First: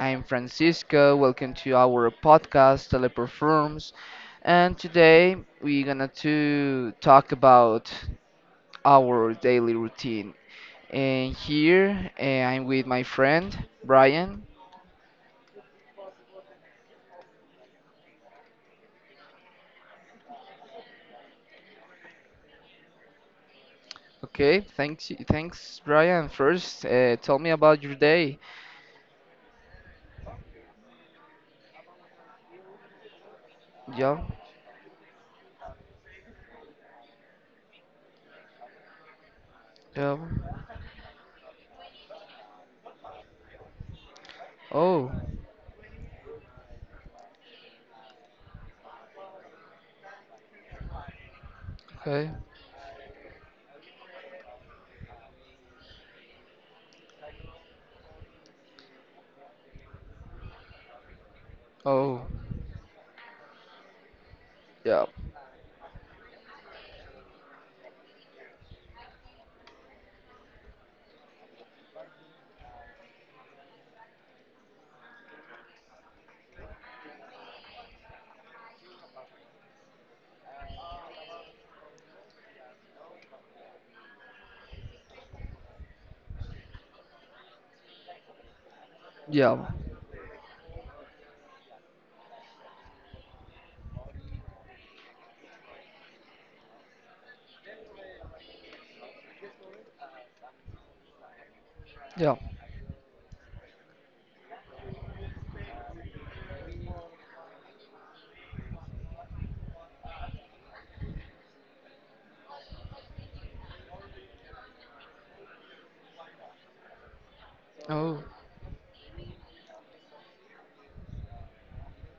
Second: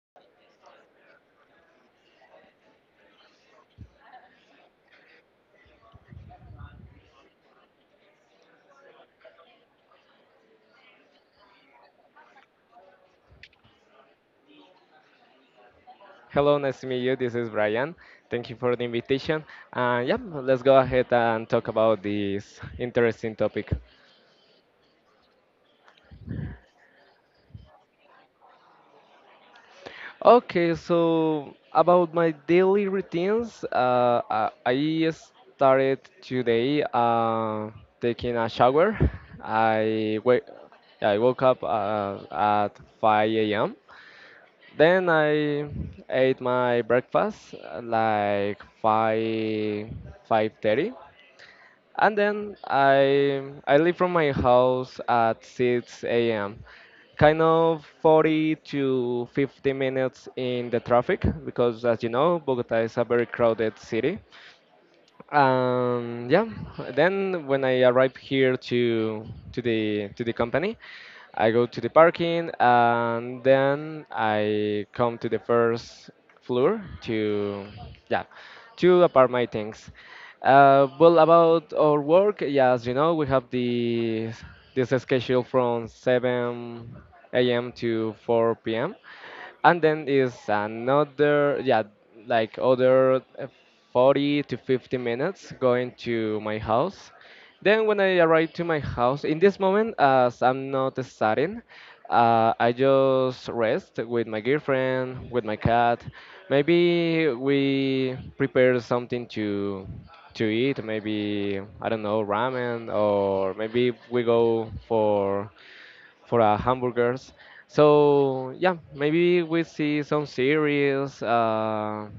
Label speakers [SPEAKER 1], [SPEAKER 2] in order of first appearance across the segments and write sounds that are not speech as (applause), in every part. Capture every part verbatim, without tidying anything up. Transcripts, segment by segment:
[SPEAKER 1] I'm Francisco. Welcome to our podcast, Teleperforms. And today we're gonna to talk about our daily routine. And here uh, I'm with my friend Brian.
[SPEAKER 2] Hello, nice to meet you. This is Brian. Thank you for the invitation. And yeah, let's go ahead and talk about this interesting topic.
[SPEAKER 1] Okay, thanks, thanks, Brian. First, uh, tell me about your day.
[SPEAKER 2] Okay, so about my daily routines,
[SPEAKER 1] Yeah,
[SPEAKER 2] uh, I I started today uh, taking a shower.
[SPEAKER 1] yeah.
[SPEAKER 2] I wake, I woke up uh, at five a m. Then
[SPEAKER 1] Oh,
[SPEAKER 2] I ate my breakfast uh, like five five thirty. And
[SPEAKER 1] okay.
[SPEAKER 2] then I I leave from my house at six a m. Kind of forty to fifty minutes in the traffic because, as you
[SPEAKER 1] Oh,
[SPEAKER 2] know, Bogota is a very crowded city.
[SPEAKER 1] yeah,
[SPEAKER 2] Um, yeah. Then when I arrive here to to the to the company, I go to the parking, and then I come to the first floor to, yeah, to apart my things. Uh, well, about our work, yeah, as you know, we have the this schedule from seven a m to four p m,
[SPEAKER 1] yeah,
[SPEAKER 2] and then is another, yeah, like other uh, forty to fifty minutes going to my house. Then when I arrive to my house, in this moment, as I'm not studying,
[SPEAKER 1] yeah.
[SPEAKER 2] uh, I just rest with my girlfriend, with my cat. Maybe we prepare something to to eat, maybe I don't know, ramen, or maybe we go for for uh, hamburgers.
[SPEAKER 1] Oh,
[SPEAKER 2] So yeah, maybe we see some series. Uh,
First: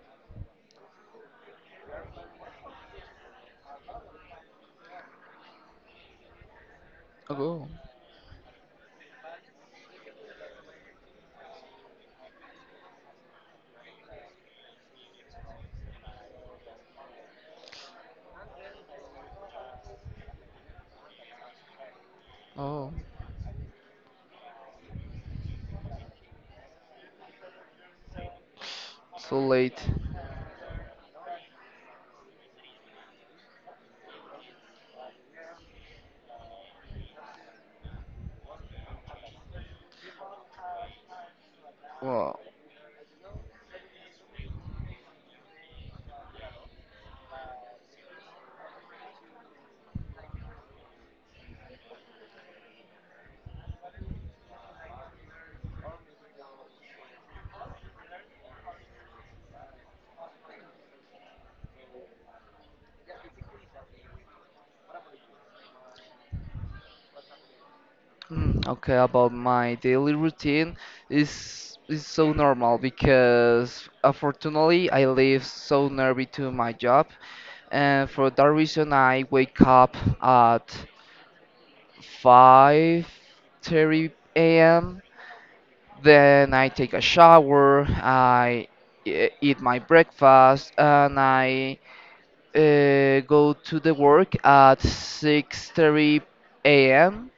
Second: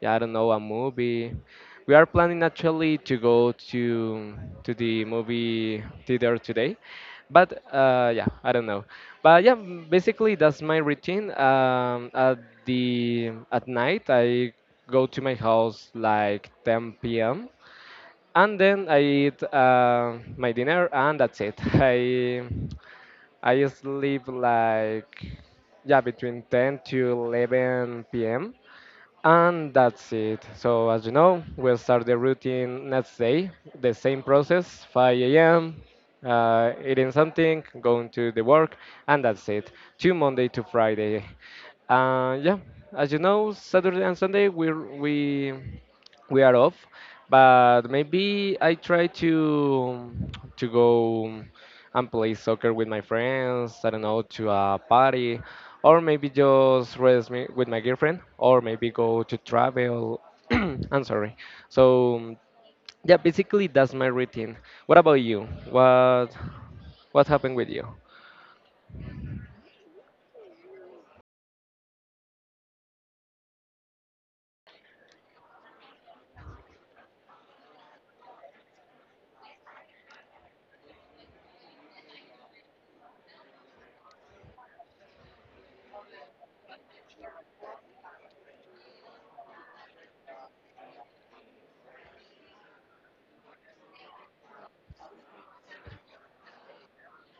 [SPEAKER 2] Yeah, I don't know, a movie. We are planning actually to go to to the movie theater today, but
[SPEAKER 1] oh,
[SPEAKER 2] uh, yeah, I don't know. But yeah, m- basically that's my routine. Um, at the at night I go to my house like ten p m, and then I eat uh, my dinner, and that's it. (laughs) I
[SPEAKER 1] oh.
[SPEAKER 2] I sleep like, yeah, between ten to eleven p m,
[SPEAKER 1] So
[SPEAKER 2] and
[SPEAKER 1] late.
[SPEAKER 2] that's it. So as you know, we'll start the routine next day, the same process, five a m. Uh, eating something, going to the work, and that's it. To Monday to Friday. Uh,
[SPEAKER 1] Well,
[SPEAKER 2] yeah, as you know, Saturday and Sunday we we we are off, but maybe I try to to go and play soccer with my friends. I don't know, to a party, or maybe just rest me with my girlfriend, or maybe go to travel. (clears throat) I'm sorry. So yeah, basically that's my routine. What about you? What what happened with you?
[SPEAKER 1] (clears throat) okay, about my daily routine is is so normal because unfortunately I live so nearby to my job, and for that reason I wake up at five thirty a m. Then I take a shower, I e- eat my breakfast, and I uh, go to the work at six thirty a m.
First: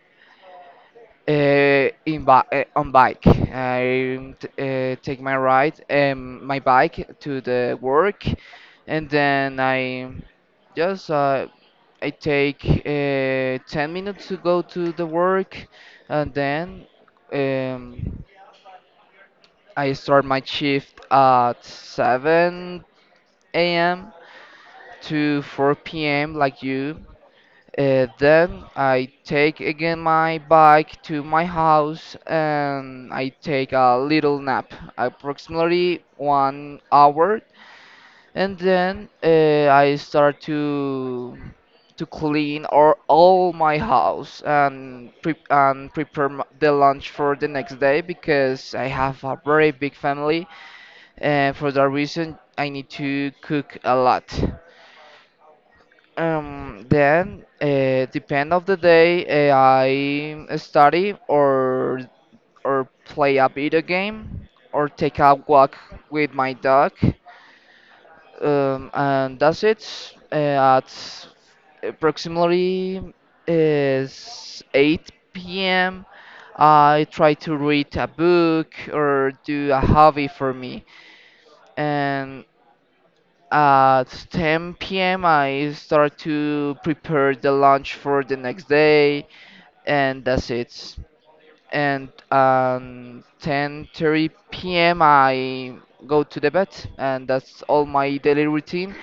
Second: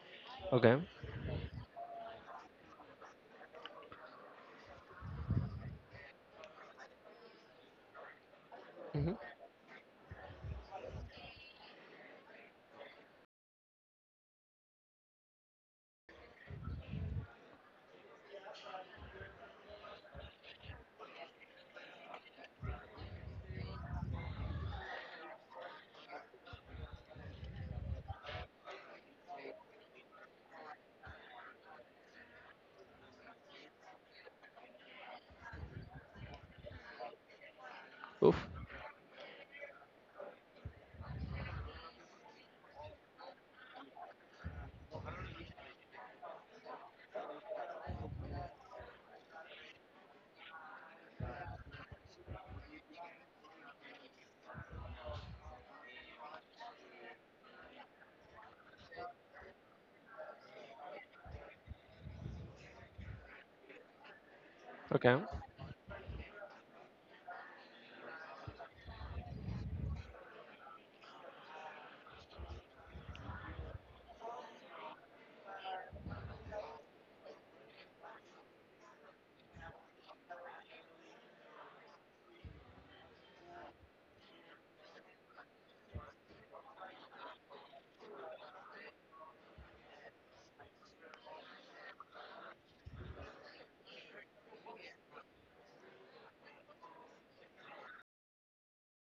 [SPEAKER 2] Okay.
[SPEAKER 1] Uh, in bi uh, On bike, I t uh, take my ride, um, my bike to the work, and
[SPEAKER 2] Hmm.
[SPEAKER 1] then I just uh, I take uh, ten minutes to go to the work, and then um, I start my shift at seven a m to four p m like you, uh, then I take again my bike to my house and I take a little nap, approximately one hour,
[SPEAKER 2] Oof.
[SPEAKER 1] and then uh, I start to to clean or all my house and pre and prepare m- the lunch for the next day because I have a very big family and for that reason I need to cook a lot. Um, then, uh, depend of the day, uh, I study or or play a video game or
[SPEAKER 2] Okay.
[SPEAKER 1] take a walk with my dog. Um, and that's it. Uh, at approximately is eight p m. I try to read a book or do a hobby for me. And at ten p m, I start to prepare the lunch for the next day, and that's it. And um, ten thirty p m, I go to the bed, and that's all my daily routine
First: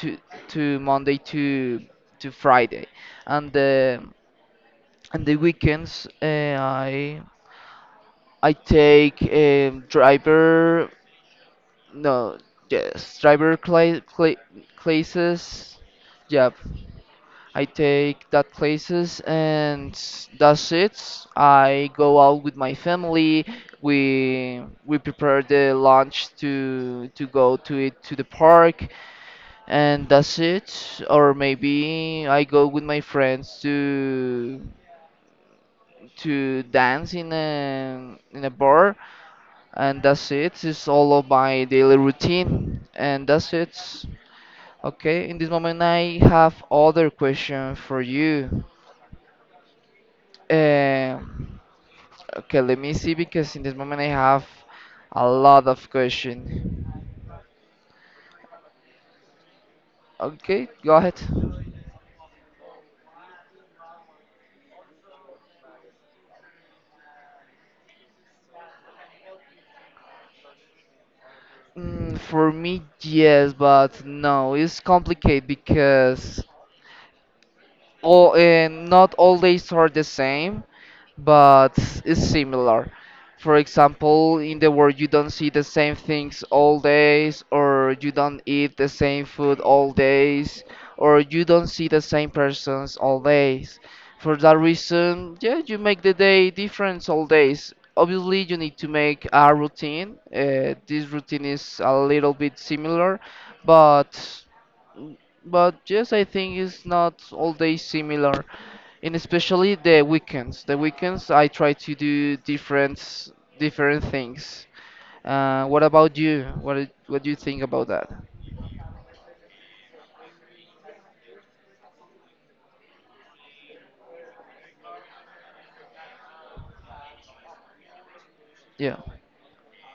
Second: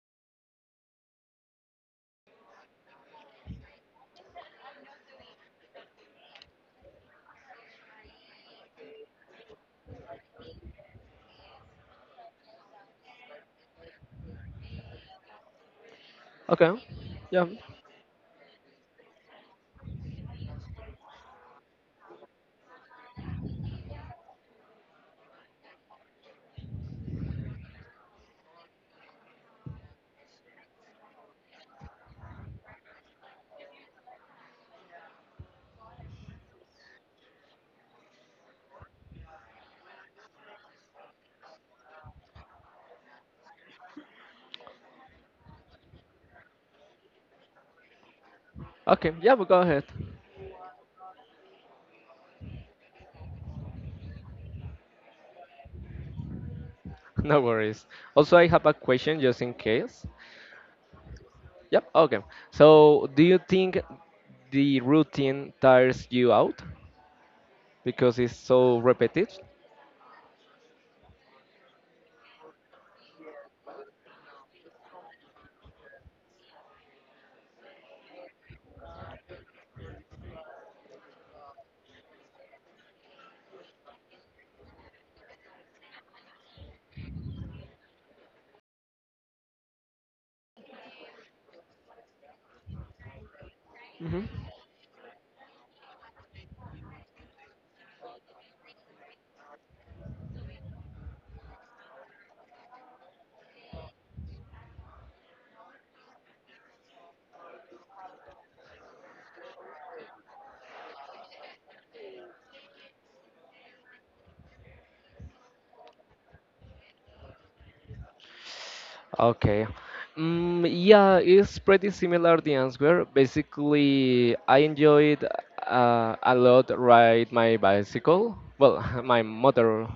[SPEAKER 1] to to Monday to to Friday. And the and the weekends, uh, I I take um, driver no yes driver cla cla classes. Yeah,
[SPEAKER 2] Okay. Yeah.
[SPEAKER 1] I take that classes and that's it. I go out with my family. We we prepare the lunch to to go to it to the park and that's it. Or maybe I go with my friends to to dance in a in a bar and that's it. It's all of my daily routine and that's it. Okay, in this moment I have other question for you.
[SPEAKER 2] Okay. Yeah, but go ahead. (laughs)
[SPEAKER 1] Um, okay, let me see because in this moment I have a lot of question.
[SPEAKER 2] No worries. Also, I have a question just in case.
[SPEAKER 1] Okay, go ahead.
[SPEAKER 2] Yep. Okay. So, do you think the routine tires you out because it's so repetitive?
[SPEAKER 1] Mm, for me, yes, but no, it's complicated because all uh, not all days are the same, but it's similar. For example, in the world you don't see the same things all days, or you don't eat the same food all days, or you don't see the same persons all days.
[SPEAKER 2] Hmm.
[SPEAKER 1] For that reason, yeah, you make the day different all days. Obviously, you need to make a routine. Uh, this routine is a little bit similar, but but yes, I think it's not all day similar, and especially the weekends. The weekends I try to do different s- different things. Uh, what about you? What i- what do you think about that?
[SPEAKER 2] Okay. Mm, yeah, it's pretty similar, the answer. Basically, I enjoyed, uh, a lot, ride my bicycle. Well,
[SPEAKER 1] Yeah,
[SPEAKER 2] (laughs) my motor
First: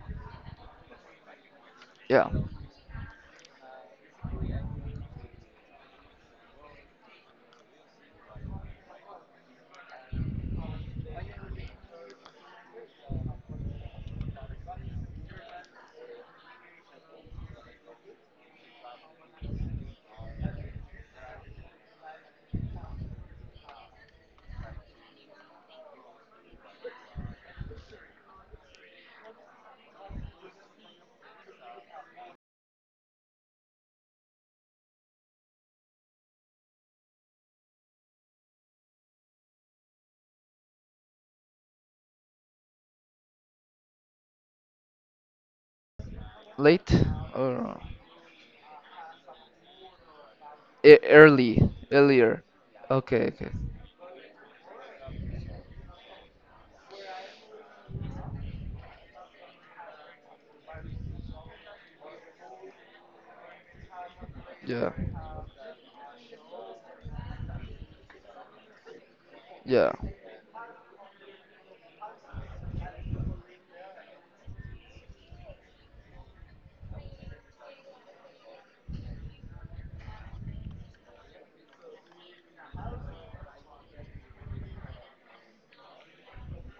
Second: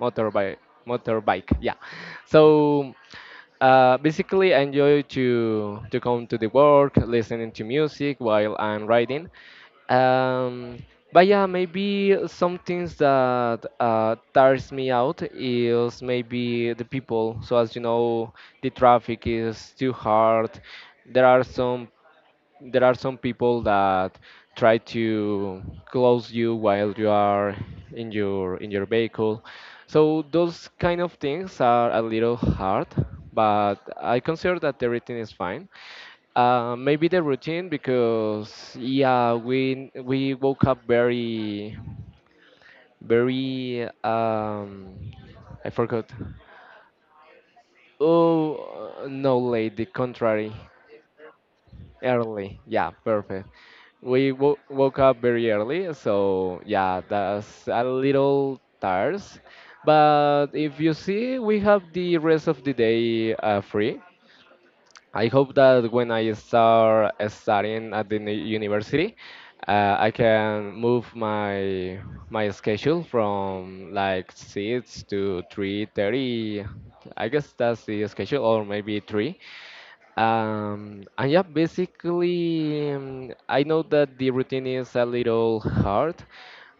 [SPEAKER 2] motorbike motorbike yeah,
[SPEAKER 1] yeah.
[SPEAKER 2] so uh, basically I enjoy to to come to the work listening to music while I'm riding. um, but yeah, maybe some things that uh, tires me out is maybe the people. So as you know, the traffic is too hard. there are some there are some people that try to close you while you are in your in your vehicle. So those kind of things are a little hard, but I consider that everything is fine. Uh, maybe the routine, because yeah, we we woke up very very, um I forgot.
[SPEAKER 1] Late or
[SPEAKER 2] Oh, uh, no, late, the contrary.
[SPEAKER 1] e- early, earlier.
[SPEAKER 2] Early, yeah,
[SPEAKER 1] Okay,
[SPEAKER 2] perfect.
[SPEAKER 1] okay.
[SPEAKER 2] We wo woke up very early, so yeah, that's a little tired. But if you see, we have the rest of the day uh, free.
[SPEAKER 1] Yeah,
[SPEAKER 2] I hope that when I start studying at the ni- university,
[SPEAKER 1] yeah,
[SPEAKER 2] uh, I can move my my schedule from like six to three thirty. I guess that's the schedule, or maybe three. Um, and yeah, basically, um, I know that the routine is a little hard,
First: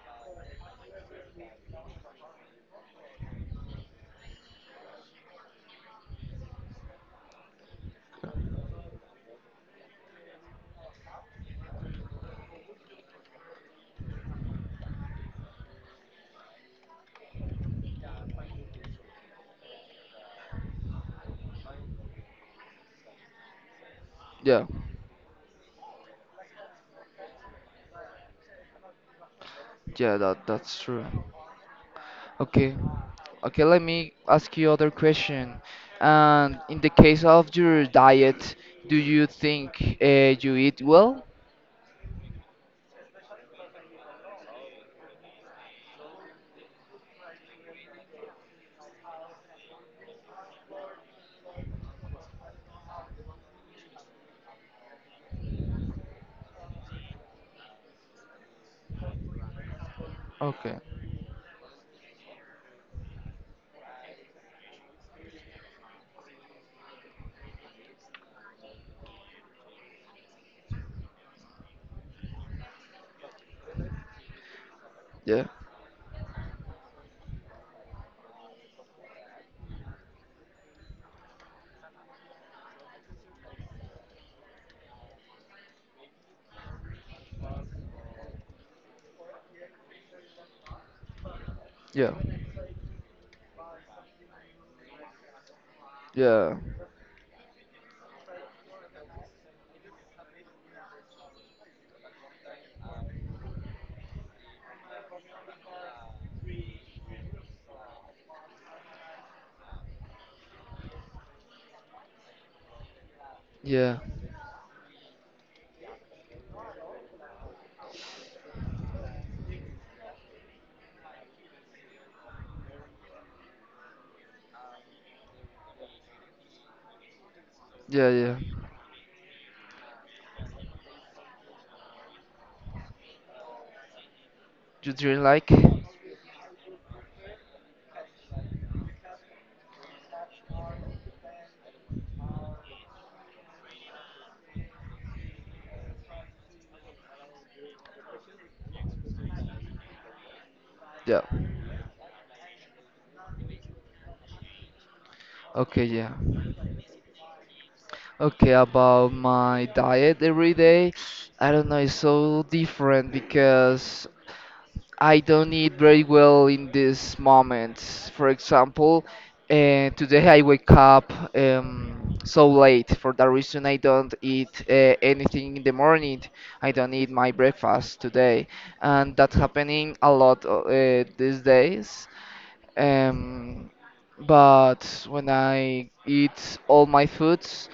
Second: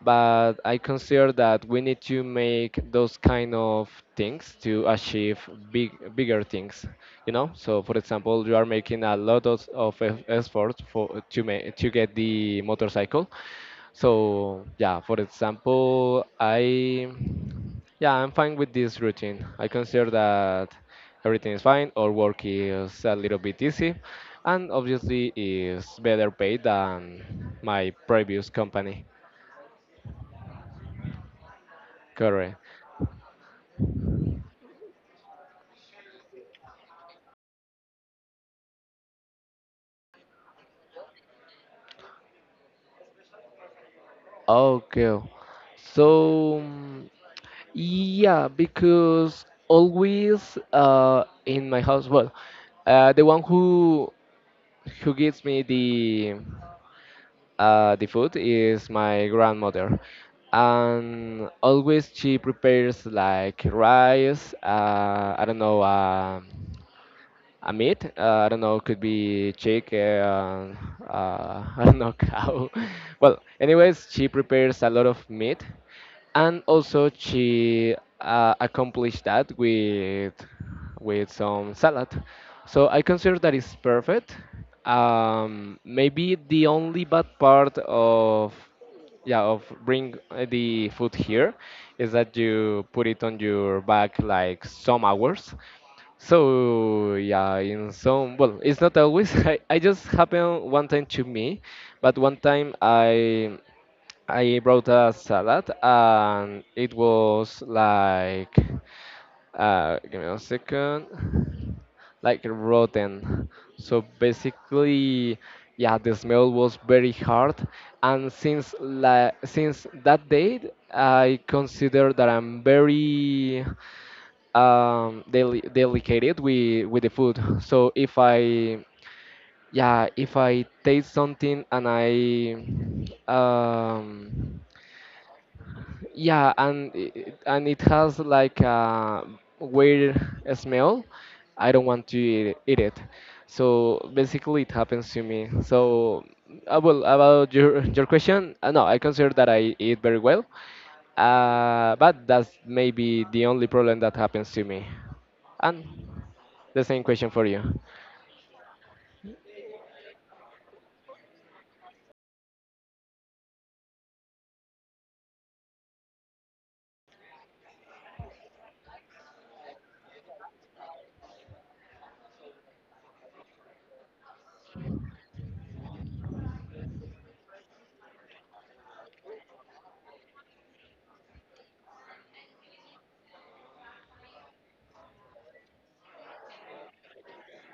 [SPEAKER 2] but I consider that we need to make those kind of things to achieve big, bigger things, you know? So, for example, you are making a lot of, of eff- effort for to make to get the motorcycle, so yeah, for example, I yeah I'm fine with this routine. I consider that everything is fine, or work is a little bit easy,
[SPEAKER 1] yeah,
[SPEAKER 2] and obviously is better paid than my previous company.
[SPEAKER 1] yeah. That that's true.
[SPEAKER 2] Correct.
[SPEAKER 1] Okay. Okay, let me ask you other question. And in the case of your diet, do you think uh, you eat well?
[SPEAKER 2] Okay. So, mm, yeah, because always uh in my house, well, uh, the one who who gives me the Uh, the food is my grandmother,
[SPEAKER 1] Okay.
[SPEAKER 2] and always she prepares like rice. Uh, I don't know. um Amit, uh, I don't know, could be chick, uh, uh, (laughs) I don't know, cow. (laughs) Well, anyways, she prepares a lot of
[SPEAKER 1] Yeah.
[SPEAKER 2] meat, and also she uh, accomplished that with with some salad. So I consider that is perfect. Um, maybe the only bad part of yeah of bring uh, the food here is
[SPEAKER 1] Yeah.
[SPEAKER 2] that you put it on your back like some hours,
[SPEAKER 1] Yeah.
[SPEAKER 2] so yeah, in some, well, it's not always. (laughs) I, I just happened one time to me, but one time I I brought a salad and it was like, uh give me a second, like rotten.
[SPEAKER 1] Yeah.
[SPEAKER 2] So basically, yeah, the smell was very hard, and since la since that date, I consider that I'm very um deli delicated with with the food. So
[SPEAKER 1] Yeah.
[SPEAKER 2] if
[SPEAKER 1] Yeah.
[SPEAKER 2] i yeah if I taste something and I, um
[SPEAKER 1] You drink like?
[SPEAKER 2] yeah, and it, and it has like a weird smell. I don't want to eat, eat it. So basically, it happens to me. So, uh, well, about your your question, uh, no, I consider that I eat very well.
[SPEAKER 1] Yeah.
[SPEAKER 2] Uh, but that's maybe the only problem that happens to me. And
[SPEAKER 1] Okay. Yeah.
[SPEAKER 2] the same question for you.
[SPEAKER 1] Okay. About my diet every day, I don't know. It's so different because I don't eat very well in these moments. For example, uh, today I wake up um, so late. For that reason, I don't eat uh, anything in the morning. I don't eat my breakfast today, and that's happening a lot uh, these days. Um, but when I eat all my foods,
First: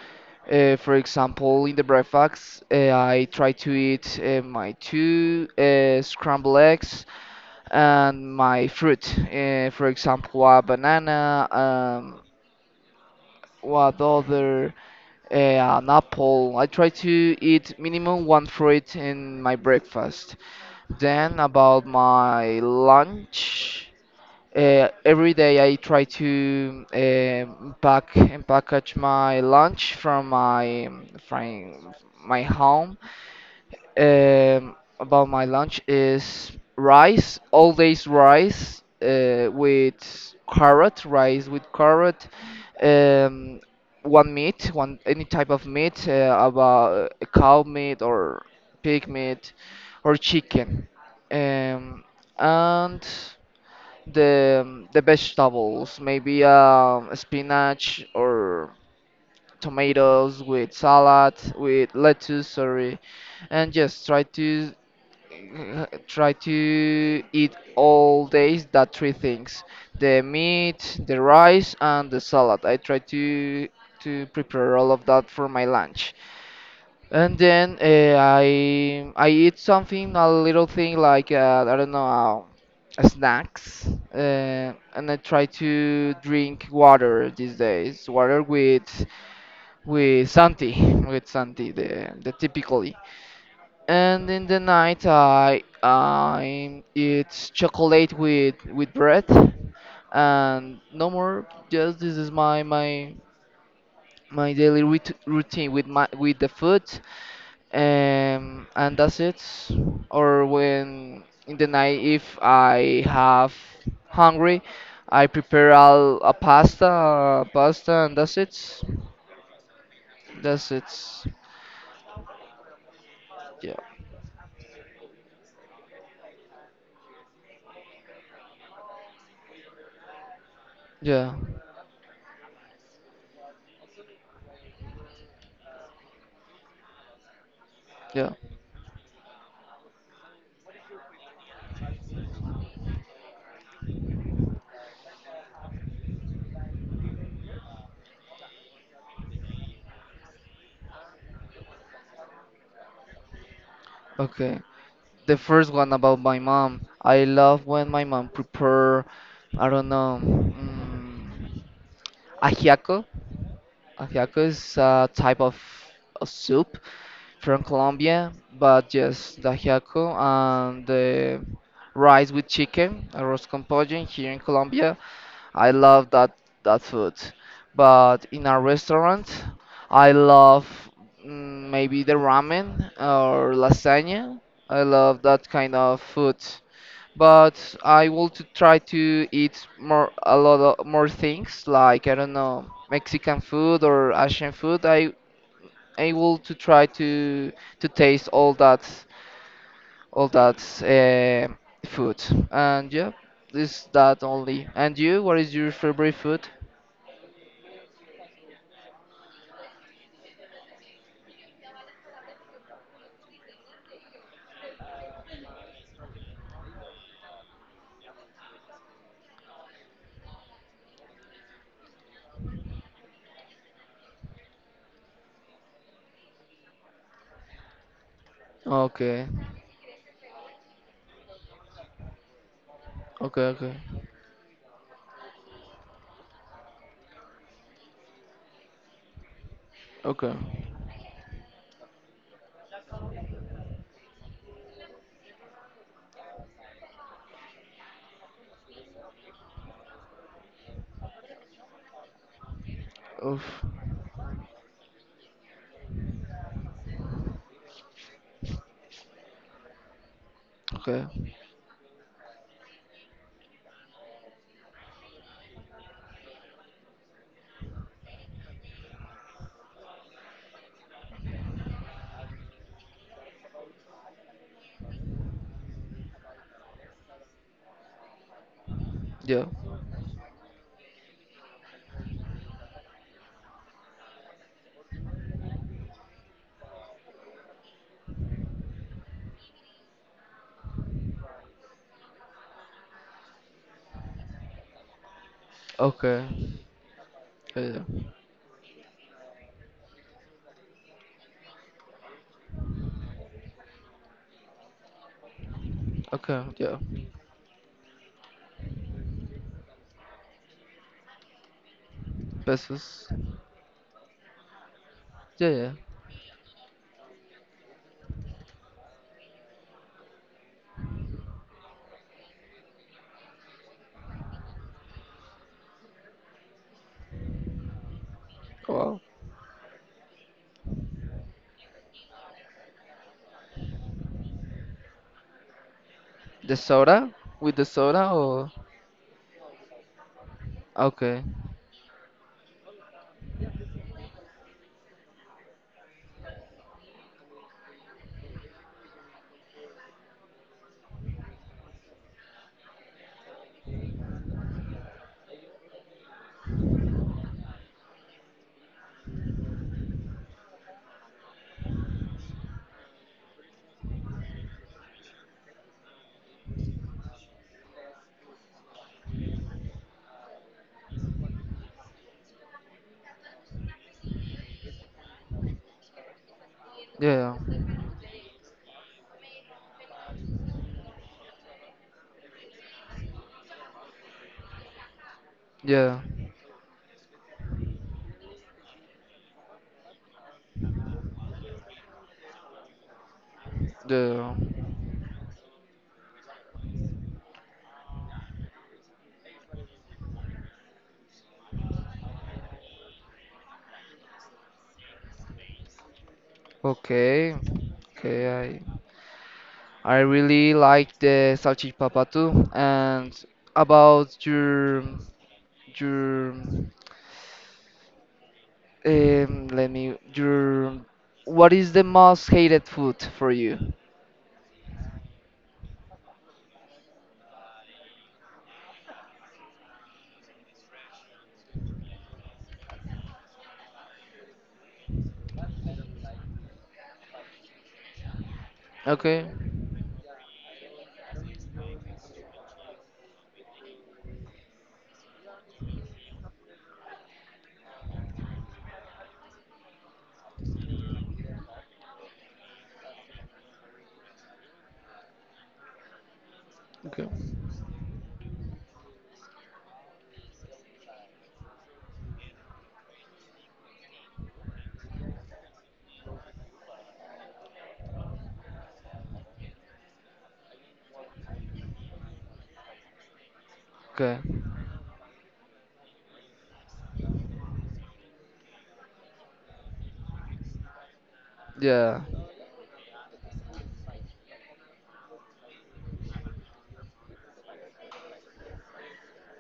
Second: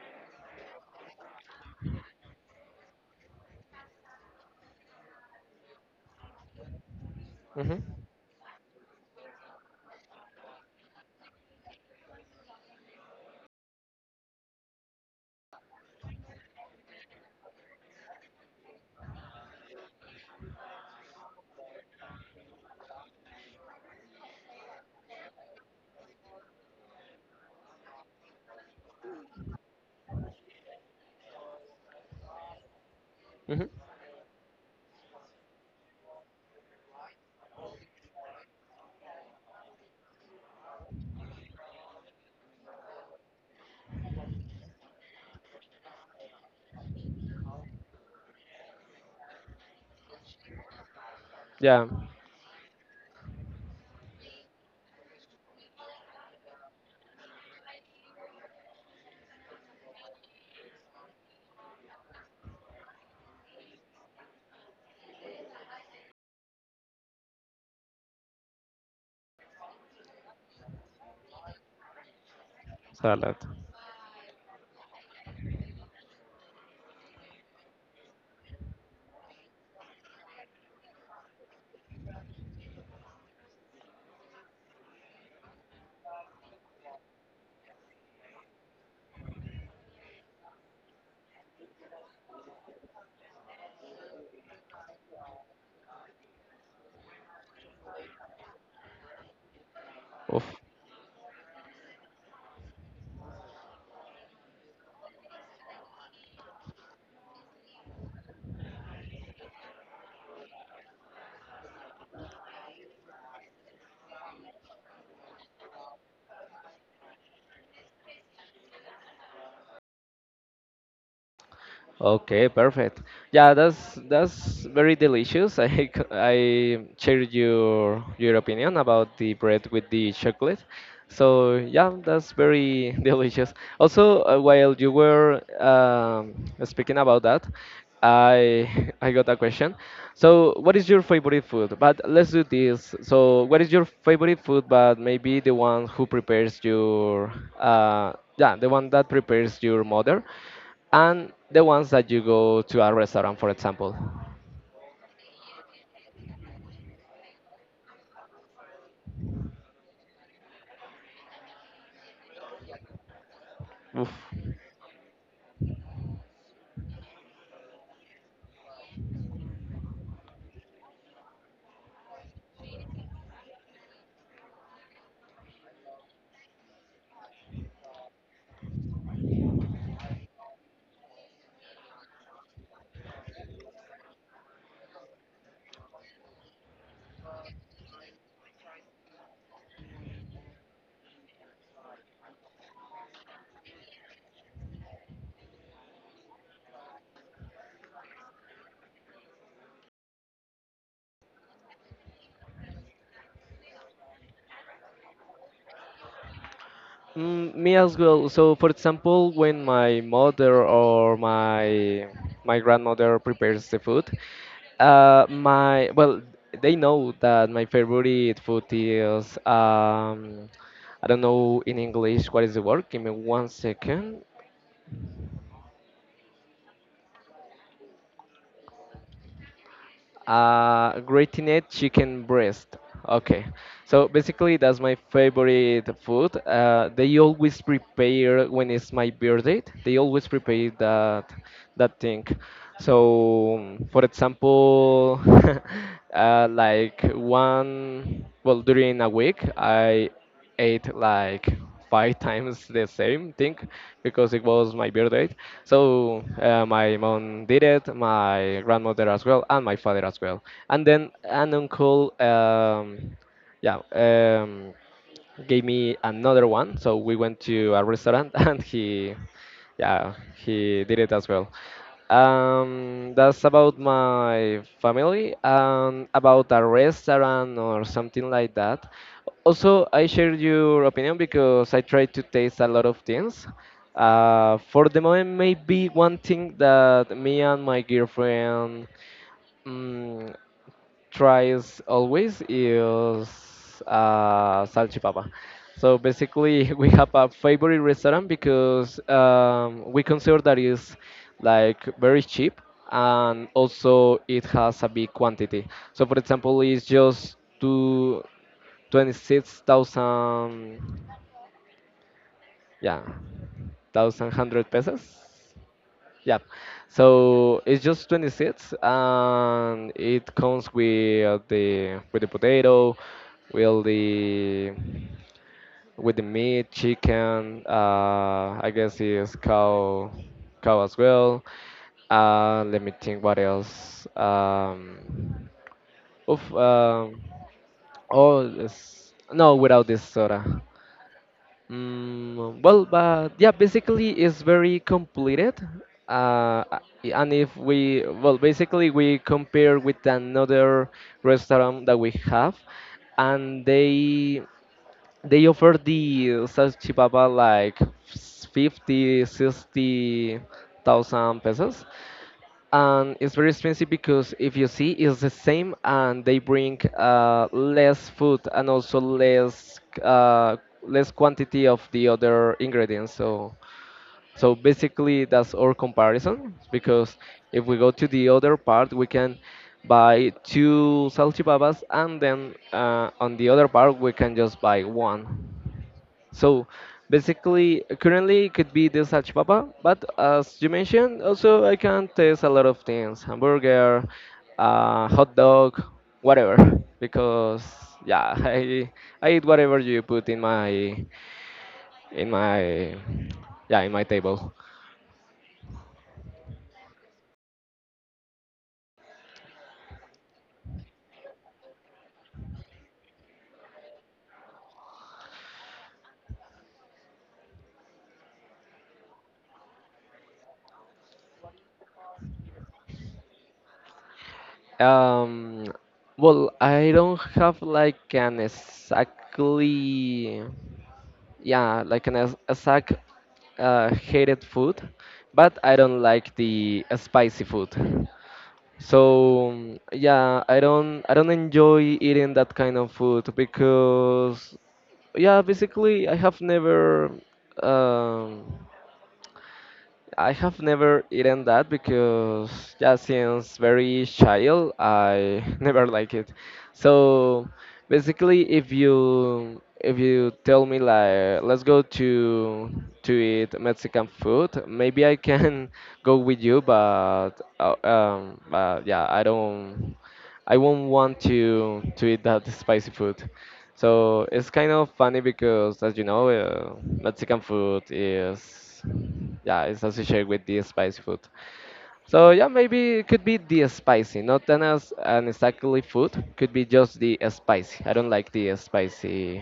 [SPEAKER 1] uh, for example, in the breakfast, uh, I try to eat uh, my two uh, scrambled eggs
[SPEAKER 2] Hmm.
[SPEAKER 1] and my fruit. Uh, for example, a banana, um, what other, uh, an apple. I try to eat minimum one fruit in my breakfast. Then about my lunch, uh, every day I try to um pack and package my lunch from my from my home,
[SPEAKER 2] Hmm.
[SPEAKER 1] um, about my lunch is rice, all days rice uh, with carrot, rice with carrot, um, one meat, one any type of meat, uh, about uh, cow meat or pig meat or chicken,
[SPEAKER 2] Yeah,
[SPEAKER 1] um, and the the vegetables, maybe um, spinach or tomatoes with salad with lettuce sorry and just try to (laughs) uh, try to eat all days that three things, the meat, the rice, and the salad. I try
[SPEAKER 2] salad.
[SPEAKER 1] to to prepare all of that for my lunch, and then uh, i i eat something, a little thing like uh, I don't know, uh, snacks, uh, and I try to drink water these days, water with with santi (laughs) with santi, the, the typically. And in the night, I I eat chocolate with with bread,
[SPEAKER 2] Oof.
[SPEAKER 1] and no more. Just this is my my my daily rout- routine with my with the food, um, and that's it. Or when in the night, if I have hungry, I prepare a, a pasta, pasta, and that's it. That's it.
[SPEAKER 2] Okay, perfect. Yeah,
[SPEAKER 1] Yeah,
[SPEAKER 2] that's that's very delicious. (laughs) I c- I share your your opinion about the bread with the chocolate.
[SPEAKER 1] yeah,
[SPEAKER 2] So yeah, that's very (laughs) delicious. Also, uh, while you were um, speaking about that,
[SPEAKER 1] yeah.
[SPEAKER 2] I (laughs) I got a question. So, what is your favorite food? But let's do this. So, what is your favorite food? But maybe the one who prepares your, uh yeah, the one that prepares your mother, and the ones that you go to a restaurant, for example.
[SPEAKER 1] Okay. The first one about my mom. I love when my mom prepare, I don't know, mm, ajiaco.
[SPEAKER 2] Oof.
[SPEAKER 1] Ajiaco is a type of, of soup from Colombia, but just the ajiaco and the rice with chicken, arroz con pollo here in Colombia. I love that that food. But in a restaurant, I love, mm, maybe the ramen or lasagna. I love that kind of food, but I want to try to eat more, a lot of more things like, I don't know, Mexican food or Asian food. I I want to try to to taste all that all that uh, food. And yeah, this that only. And you, what is your favorite food?
[SPEAKER 2] Mm, me as well. So, for example, when my mother or my my grandmother prepares the food, uh, my, well, they know that my favorite food is, um, I don't know in English what is the word. Give me one second.
[SPEAKER 1] Okay,
[SPEAKER 2] Uh, gratinate chicken breast.
[SPEAKER 1] okay,
[SPEAKER 2] Okay,
[SPEAKER 1] okay,
[SPEAKER 2] so basically that's my favorite food. Uh, they always prepare when it's my birthday. They always
[SPEAKER 1] okay.
[SPEAKER 2] prepare that that thing. So, for example, (laughs) uh, like one, well, during a week, I ate like five (laughs) times the same
[SPEAKER 1] Oof.
[SPEAKER 2] thing because it was my birthday. So, uh, my mom did it, my grandmother as well, and my father as well. And
[SPEAKER 1] Okay,
[SPEAKER 2] then an uncle, um, yeah, um, gave me another one. So we went to a restaurant (laughs) and he, yeah, he did it as well. Um, that's about my family and about a restaurant or something like that.
[SPEAKER 1] yeah.
[SPEAKER 2] Also, I share your opinion because I try to taste a lot of things. Uh, for the moment, maybe one thing that me and my girlfriend, Mm, tries always is uh, salchipapa. So
[SPEAKER 1] Okay,
[SPEAKER 2] basically, (laughs) we have a
[SPEAKER 1] yeah,
[SPEAKER 2] favorite
[SPEAKER 1] yeah.
[SPEAKER 2] restaurant because, um, we consider that is like very cheap, and also it has a big quantity. So, for
[SPEAKER 1] Okay,
[SPEAKER 2] example,
[SPEAKER 1] yeah.
[SPEAKER 2] it's just two, twenty-six thousand, yeah,
[SPEAKER 1] Pesos.
[SPEAKER 2] thousand hundred pesos.
[SPEAKER 1] Yeah, yeah.
[SPEAKER 2] Yeah, so it's just twenty-six, and it comes with the with the potato, with the with the meat, chicken. Uh, I
[SPEAKER 1] Wow.
[SPEAKER 2] guess it's cow cow as well. Uh, let me think what else. Um, oof,
[SPEAKER 1] The soda?
[SPEAKER 2] um,
[SPEAKER 1] With the soda
[SPEAKER 2] oh,
[SPEAKER 1] or
[SPEAKER 2] it's, no, without this soda.
[SPEAKER 1] okay.
[SPEAKER 2] Mm, well, but yeah, basically it's very completed. Uh, a- and if we, well, basically we compare with another restaurant that we have, and they they offer the salchipapa like fifty, sixty thousand pesos, and it's very expensive because if you see it's the same, and they bring uh, less food, and also less uh, less quantity of the other ingredients. So, so basically, that's our comparison, because
[SPEAKER 1] Yeah.
[SPEAKER 2] if we go to the other part we can buy two salchipappas, and then, uh, on the other part we can just buy one.
[SPEAKER 1] Yeah.
[SPEAKER 2] So basically, currently it could be the salchipapa, but as you mentioned, also I can taste a lot of things, hamburger,
[SPEAKER 1] Yeah.
[SPEAKER 2] uh, hot dog, whatever, because yeah, (laughs) I I eat whatever you put in my in my yeah in my table.
[SPEAKER 1] Okay. Okay, I I really like the salchipapa too. And about your your um let me your, what is the most hated food for you?
[SPEAKER 2] Um, well, I don't have like an exactly. Yeah, like an as- Azak, uh, hated food, but I don't like the uh, spicy food.
[SPEAKER 1] Okay.
[SPEAKER 2] So, um, yeah, I don't I don't enjoy eating that kind of food, because yeah, basically I have never um, I have never eaten that, because yeah, since very child I (laughs) never like it.
[SPEAKER 1] Okay.
[SPEAKER 2] So basically, if you if you tell me like let's go to to eat Mexican food, maybe I can (laughs) go with you, but uh, um, but yeah, I don't I won't want to to eat that spicy food.
[SPEAKER 1] Okay.
[SPEAKER 2] So it's kind of funny because, as you know, uh, Mexican food is, yeah, it's associated with the spicy food.
[SPEAKER 1] Yeah.
[SPEAKER 2] So yeah, maybe it could be the spicy, not an as an exactly food. Could be just the spicy. I don't like the spicy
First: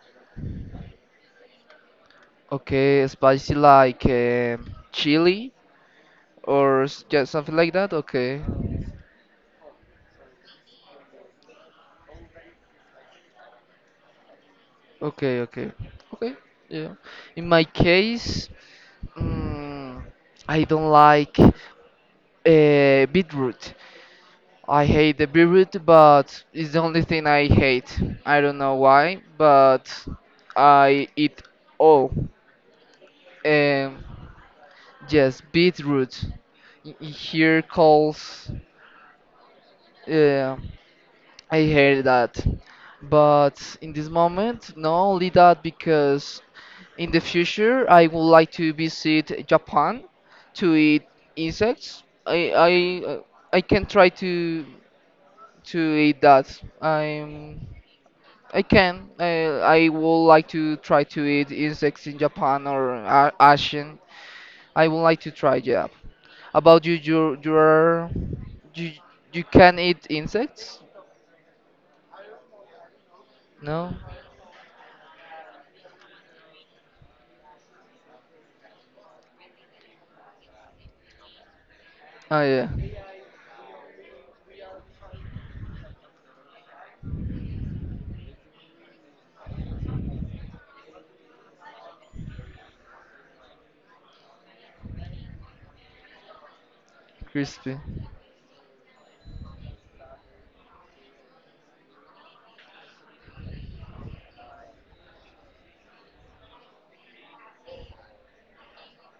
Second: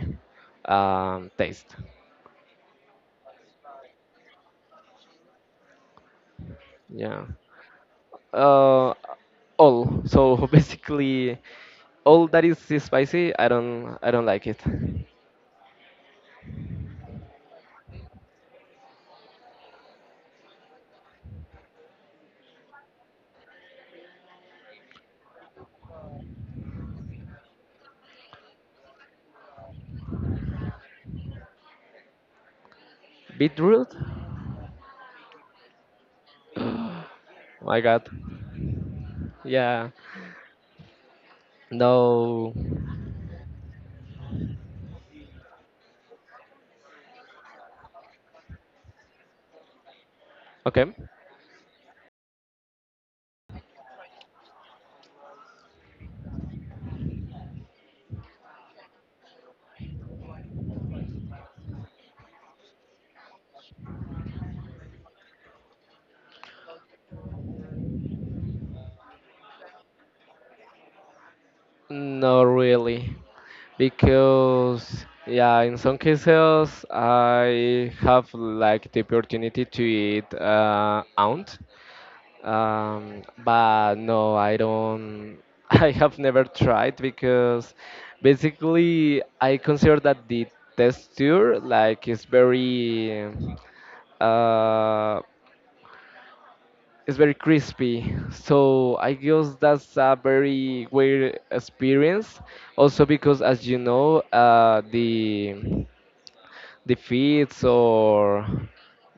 [SPEAKER 2] um, taste.
[SPEAKER 1] Okay, spicy like um chili or s- yeah,
[SPEAKER 2] Yeah.
[SPEAKER 1] something like that. Okay.
[SPEAKER 2] Uh, all. So (laughs) basically, all that is spicy, I don't, I don't like it.
[SPEAKER 1] Okay, okay, okay. Yeah. In my case, mm, I don't like uh, beetroot. I hate the beetroot, but it's the only thing I hate. I don't know why, but I eat all.
[SPEAKER 2] Beetroot?
[SPEAKER 1] Um,
[SPEAKER 2] Oh
[SPEAKER 1] yes, beetroot. Y- y- Here
[SPEAKER 2] my God.
[SPEAKER 1] calls.
[SPEAKER 2] Yeah.
[SPEAKER 1] Yeah, I hate that.
[SPEAKER 2] No.
[SPEAKER 1] But in this moment, not only that, because in the future, I would like to visit Japan to
[SPEAKER 2] Okay.
[SPEAKER 1] eat insects. I I uh, I can try to to eat that. I'm I can. I I would like to try to eat insects in Japan or a- Asian. I would like to try. Yeah. About you, you you are you you can eat insects?
[SPEAKER 2] Not really,
[SPEAKER 1] No.
[SPEAKER 2] because yeah, in some cases I have like the opportunity to eat uh, aunt,
[SPEAKER 1] Oh yeah,
[SPEAKER 2] um, but no, I don't. (laughs) I have never tried because basically I consider that the texture like is very uh, it's very
[SPEAKER 1] crispy.
[SPEAKER 2] crispy. So I guess that's a very weird experience. Also because, as you know, uh, the the feet or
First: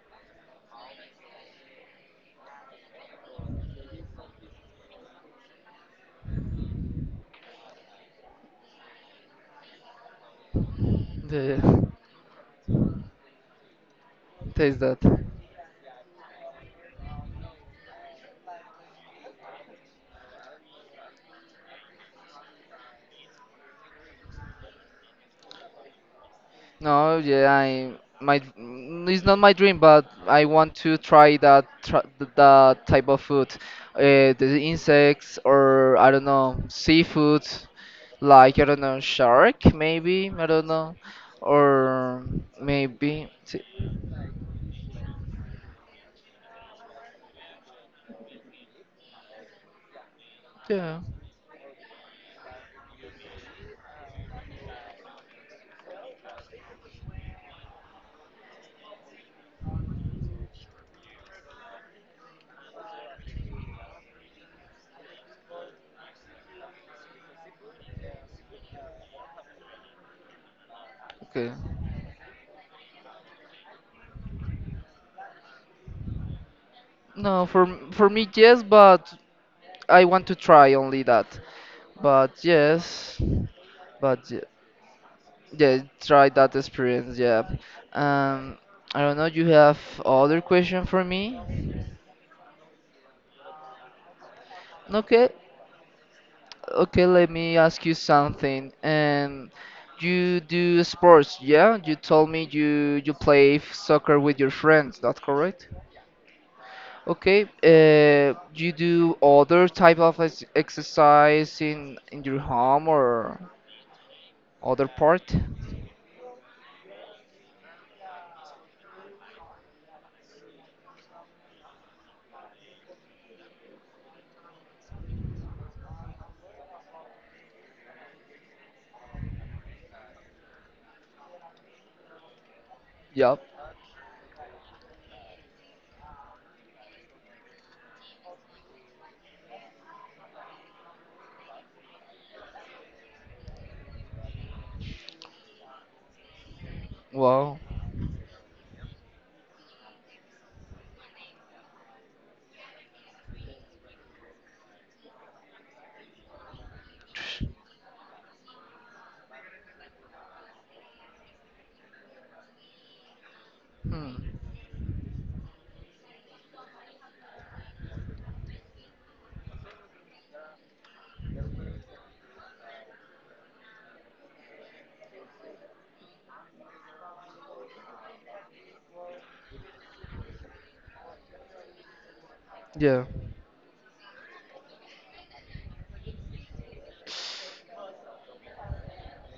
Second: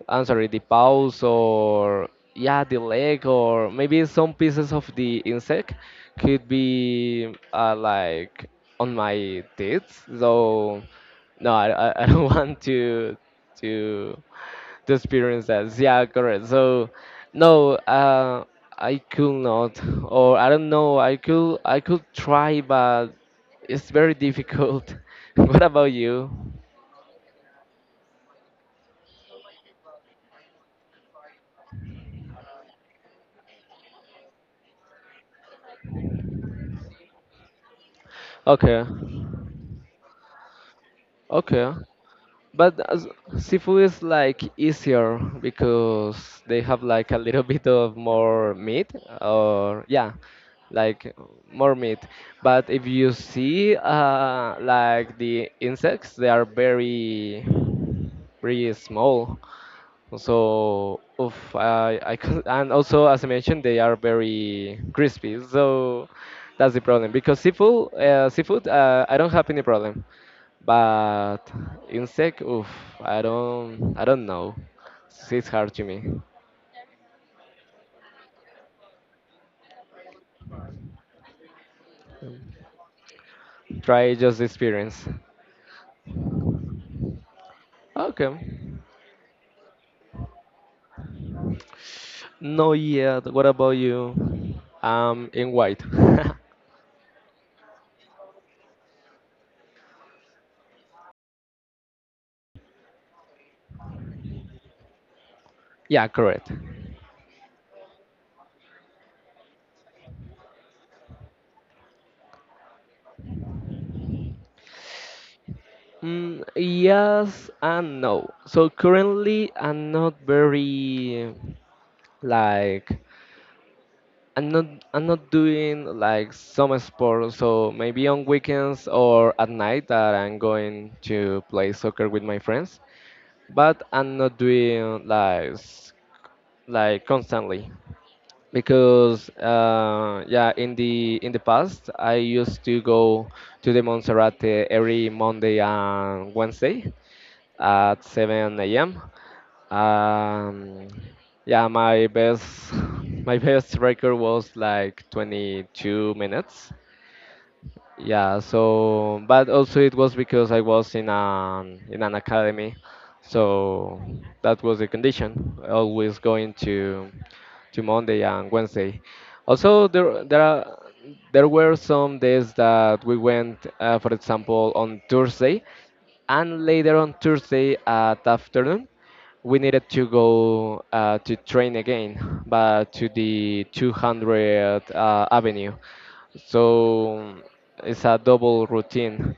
[SPEAKER 2] I'm sorry, the paws or yeah, the leg or maybe some pieces of the insect could be uh, like on my teeth. So
[SPEAKER 1] Yeah,
[SPEAKER 2] no, I,
[SPEAKER 1] yeah.
[SPEAKER 2] I I don't (laughs) want to to
[SPEAKER 1] Taste
[SPEAKER 2] to
[SPEAKER 1] that.
[SPEAKER 2] experience that. Yeah, correct. So, no, uh, I could not, or I don't know. I could, I could try, but it's very difficult. (laughs) What about you?
[SPEAKER 1] No, yeah, I my mm, it's not my dream, but I want to try that tr that type of food, uh, the insects, or I don't know, seafood, like I don't
[SPEAKER 2] Okay,
[SPEAKER 1] know, shark maybe, I don't know,
[SPEAKER 2] okay.
[SPEAKER 1] or
[SPEAKER 2] But as,
[SPEAKER 1] maybe see-
[SPEAKER 2] seafood is like easier because they have like a little (laughs) bit of more meat, or yeah,
[SPEAKER 1] yeah,
[SPEAKER 2] like more meat. But if you see, uh, like the insects, they are very, very small. So, oof, I, I cou- and also as I mentioned, they are very crispy. So that's the problem. Because seafood, uh, seafood, uh, I don't have any problem. But
[SPEAKER 1] okay.
[SPEAKER 2] insect, oof, I don't, I don't know. It's hard to me.
[SPEAKER 1] No, for m- for me yes, but I want to try only that. But yes,
[SPEAKER 2] Try
[SPEAKER 1] but
[SPEAKER 2] just the experience.
[SPEAKER 1] yeah, try that experience. Yeah.
[SPEAKER 2] Okay.
[SPEAKER 1] Um, I don't know. You have other question for me?
[SPEAKER 2] No yet. What about you? Um,
[SPEAKER 1] Okay.
[SPEAKER 2] in white. (laughs)
[SPEAKER 1] Okay. Let me ask you something. Um, you do sports, yeah? You told me you you play f- soccer with your friends. That correct?
[SPEAKER 2] Yeah, correct.
[SPEAKER 1] Okay. Uh, you do other type of ex- exercise in in your home or other part?
[SPEAKER 2] Mm, yes and no. So currently, I'm not very Like I'm not I'm not doing like some sport, so maybe on weekends or at night that I'm going to play soccer with my friends,
[SPEAKER 1] Yeah.
[SPEAKER 2] but I'm not doing like s- like constantly because uh, yeah, in the in the past I used to go to the Monserrate every Monday and Wednesday
[SPEAKER 1] Wow.
[SPEAKER 2] at seven a m. Um, yeah, my best (laughs) my best record was like twenty-two minutes. Yeah, so but also it was because I was in an in an academy, so
[SPEAKER 1] Hmm.
[SPEAKER 2] that was the condition. Always going to to Monday and Wednesday. Also, there there are there were some days that we went, uh, for example, on Thursday, and later on Thursday at afternoon, we needed to go uh, to train again, but
[SPEAKER 1] Yeah.
[SPEAKER 2] to the two hundred uh, Avenue. So it's a double routine.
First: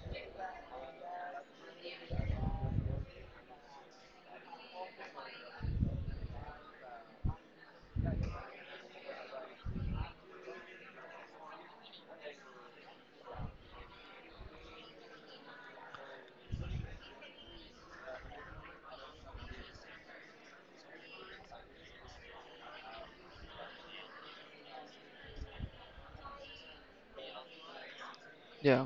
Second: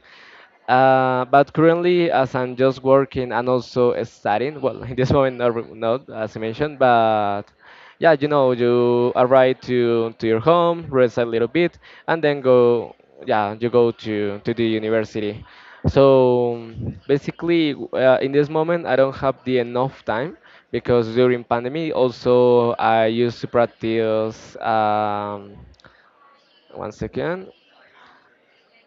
[SPEAKER 2] Uh, but currently, as I'm just working and also studying, well, (laughs) in this moment, not, re- not as I mentioned, but yeah, you know, you arrive to to your home, rest a little bit, and then go, yeah, you go to to the university. So basically, w- uh, in this moment, I don't have the enough time because during pandemic, also I used to practice. Um, one second.
[SPEAKER 1] Yeah.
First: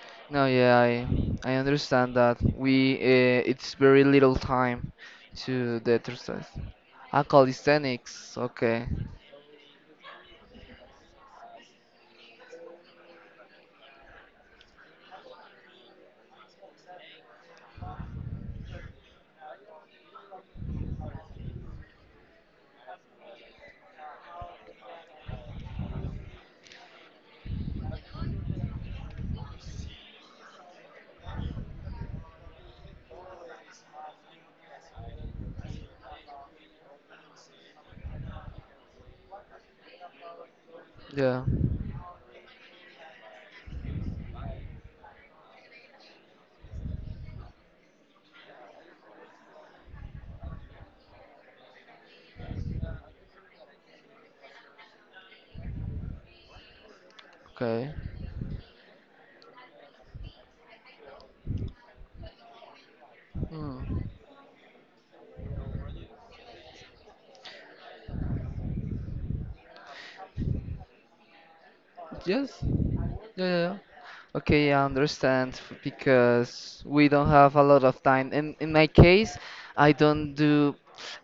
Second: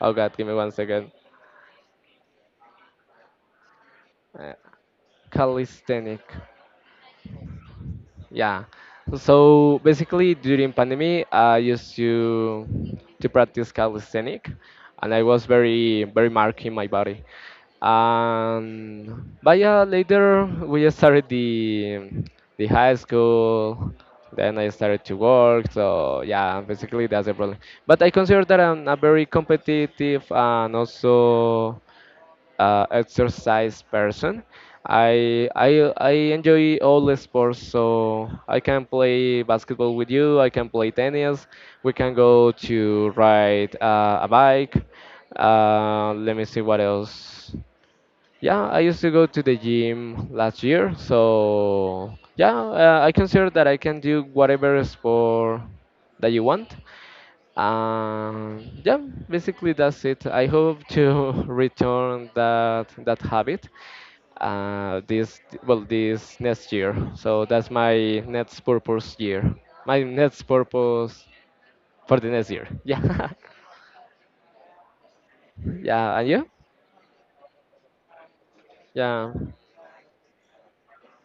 [SPEAKER 2] Oh God, give
[SPEAKER 1] No,
[SPEAKER 2] me one
[SPEAKER 1] yeah, I
[SPEAKER 2] second.
[SPEAKER 1] I understand that we uh, it's very little
[SPEAKER 2] Uh,
[SPEAKER 1] time to the
[SPEAKER 2] calisthenic.
[SPEAKER 1] exercise. Ah, calisthenics.
[SPEAKER 2] Yeah.
[SPEAKER 1] Okay.
[SPEAKER 2] So basically, during pandemic, I used to to practice calisthenic, and I was very very marked in my body. Um, but yeah, later we started the the high school. Then I started to work. So yeah, basically that's the problem. But I consider that I'm a very competitive and also uh, exercise person. I I I enjoy all the sports, so I can play basketball with you. I can play
[SPEAKER 1] Yeah.
[SPEAKER 2] tennis. We can go to ride uh, a bike. Uh, let me see what else. Yeah, I used to go to the gym last year, so yeah, uh, I consider that I can do whatever sport that you want.
[SPEAKER 1] Okay.
[SPEAKER 2] Um, yeah, basically that's it. I hope to (laughs) return that that habit
[SPEAKER 1] Mm.
[SPEAKER 2] uh, this well this next year. So that's my next purpose year. My next purpose for the
[SPEAKER 1] Yes.
[SPEAKER 2] next year. Yeah,
[SPEAKER 1] Yeah, yeah. Yeah. Okay, yeah, I understand f-
[SPEAKER 2] (laughs) yeah, and you?
[SPEAKER 1] because we don't have a lot of time. In in my
[SPEAKER 2] Yeah,
[SPEAKER 1] case, I don't do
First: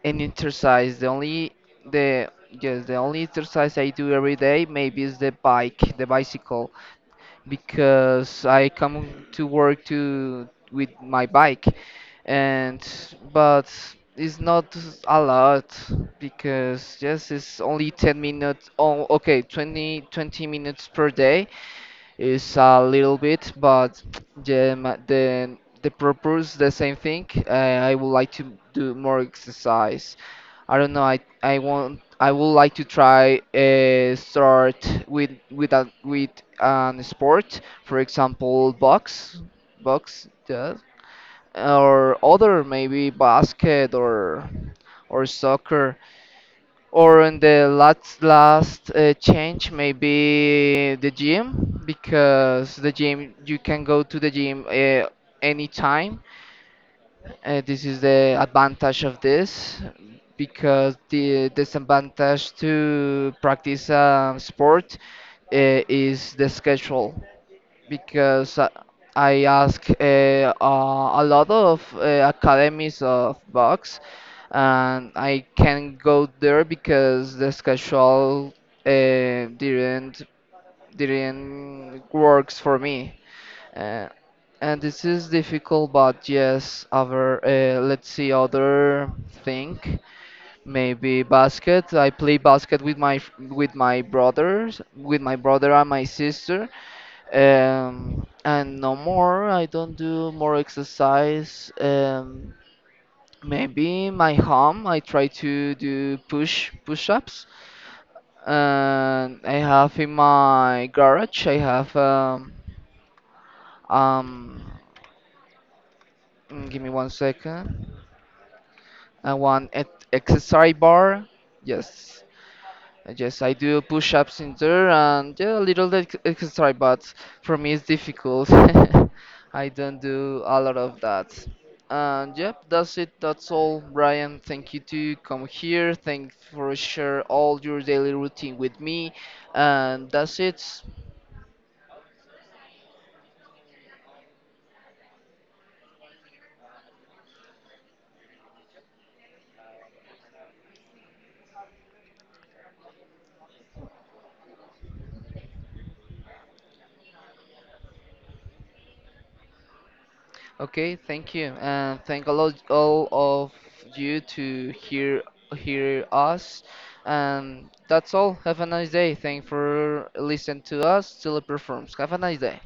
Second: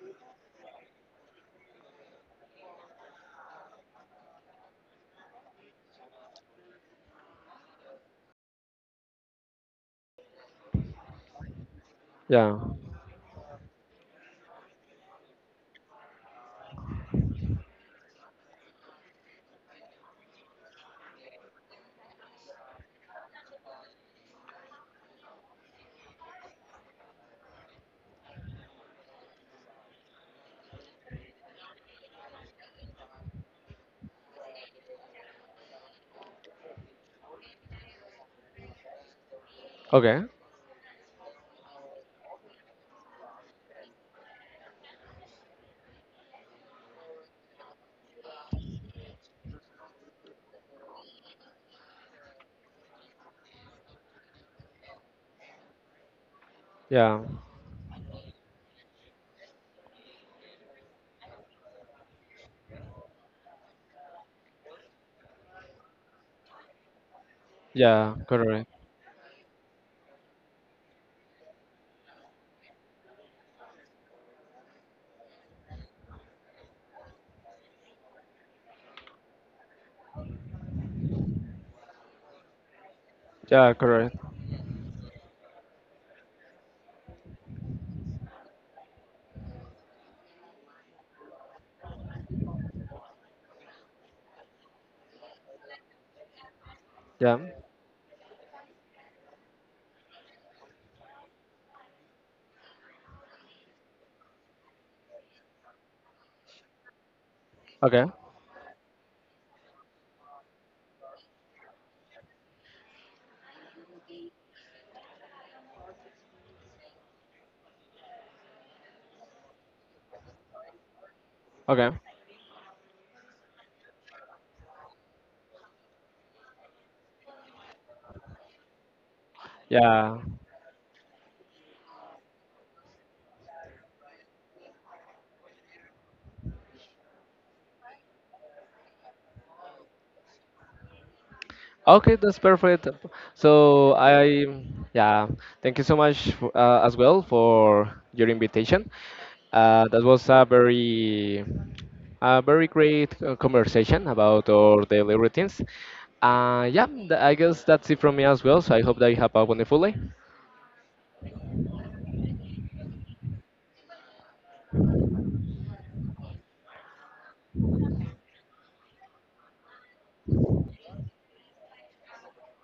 [SPEAKER 1] any exercise. The only the yes, the only exercise I do every day maybe is the bike, the bicycle, because I come to work to with my bike,
[SPEAKER 2] yeah.
[SPEAKER 1] and but it's not a lot because yes, it's only ten minutes. Oh, okay, twenty twenty minutes per day is a little bit, but (tsk) yeah, ma- the the purpose the same thing. Uh, I would like to do more exercise, I don't know. I I want I would like to try uh, start with with a with an sport, for example, box,
[SPEAKER 2] Okay.
[SPEAKER 1] box, Yeah, or other maybe basket or or soccer. Or in the last last uh, change, maybe the gym, because the gym you can go to the gym uh, anytime.
[SPEAKER 2] Yeah,
[SPEAKER 1] Uh, this is the advantage of this, because the disadvantage to practice a sport uh, is the schedule,
[SPEAKER 2] yeah,
[SPEAKER 1] because uh,
[SPEAKER 2] correct.
[SPEAKER 1] I ask, uh, uh, a lot of uh, academies of box, and I can't go there because the schedule uh, didn't didn't works for me.
[SPEAKER 2] Yeah,
[SPEAKER 1] Uh,
[SPEAKER 2] correct.
[SPEAKER 1] and this is difficult, but yes, other uh, let's see other thing, maybe basket. I play basket with my f- with my brothers, with my brother and my sister.
[SPEAKER 2] Yeah.
[SPEAKER 1] Um, and no more. I don't do more exercise. Um, maybe my home. I try to do push push-ups.
[SPEAKER 2] Okay.
[SPEAKER 1] And I have in my garage. I have um um. mm, Give me one second. And one ex- exercise bar.
[SPEAKER 2] Okay.
[SPEAKER 1] Yes, I just I do push-ups in there, and yeah, a little ex- exercise, but for me it's difficult. (laughs) I don't
[SPEAKER 2] Yeah.
[SPEAKER 1] do a lot of that. And yep, that's it. That's all, Brian. Thank you to come here. Thank for share all your daily routine with me. And that's it.
[SPEAKER 2] Okay, that's perfect. So I, yeah, thank you so much f- uh, as well for your invitation. Uh, that was a very, a very great uh, conversation about our daily routines. Uh, yeah, th- I guess that's it from me as well. So I hope that you have a wonderful day.
[SPEAKER 1] Okay, thank you, and thank all of, all of you to hear hear us. And that's all. Have a nice day. Thank for listening to us. Teleperforms. Have a nice day.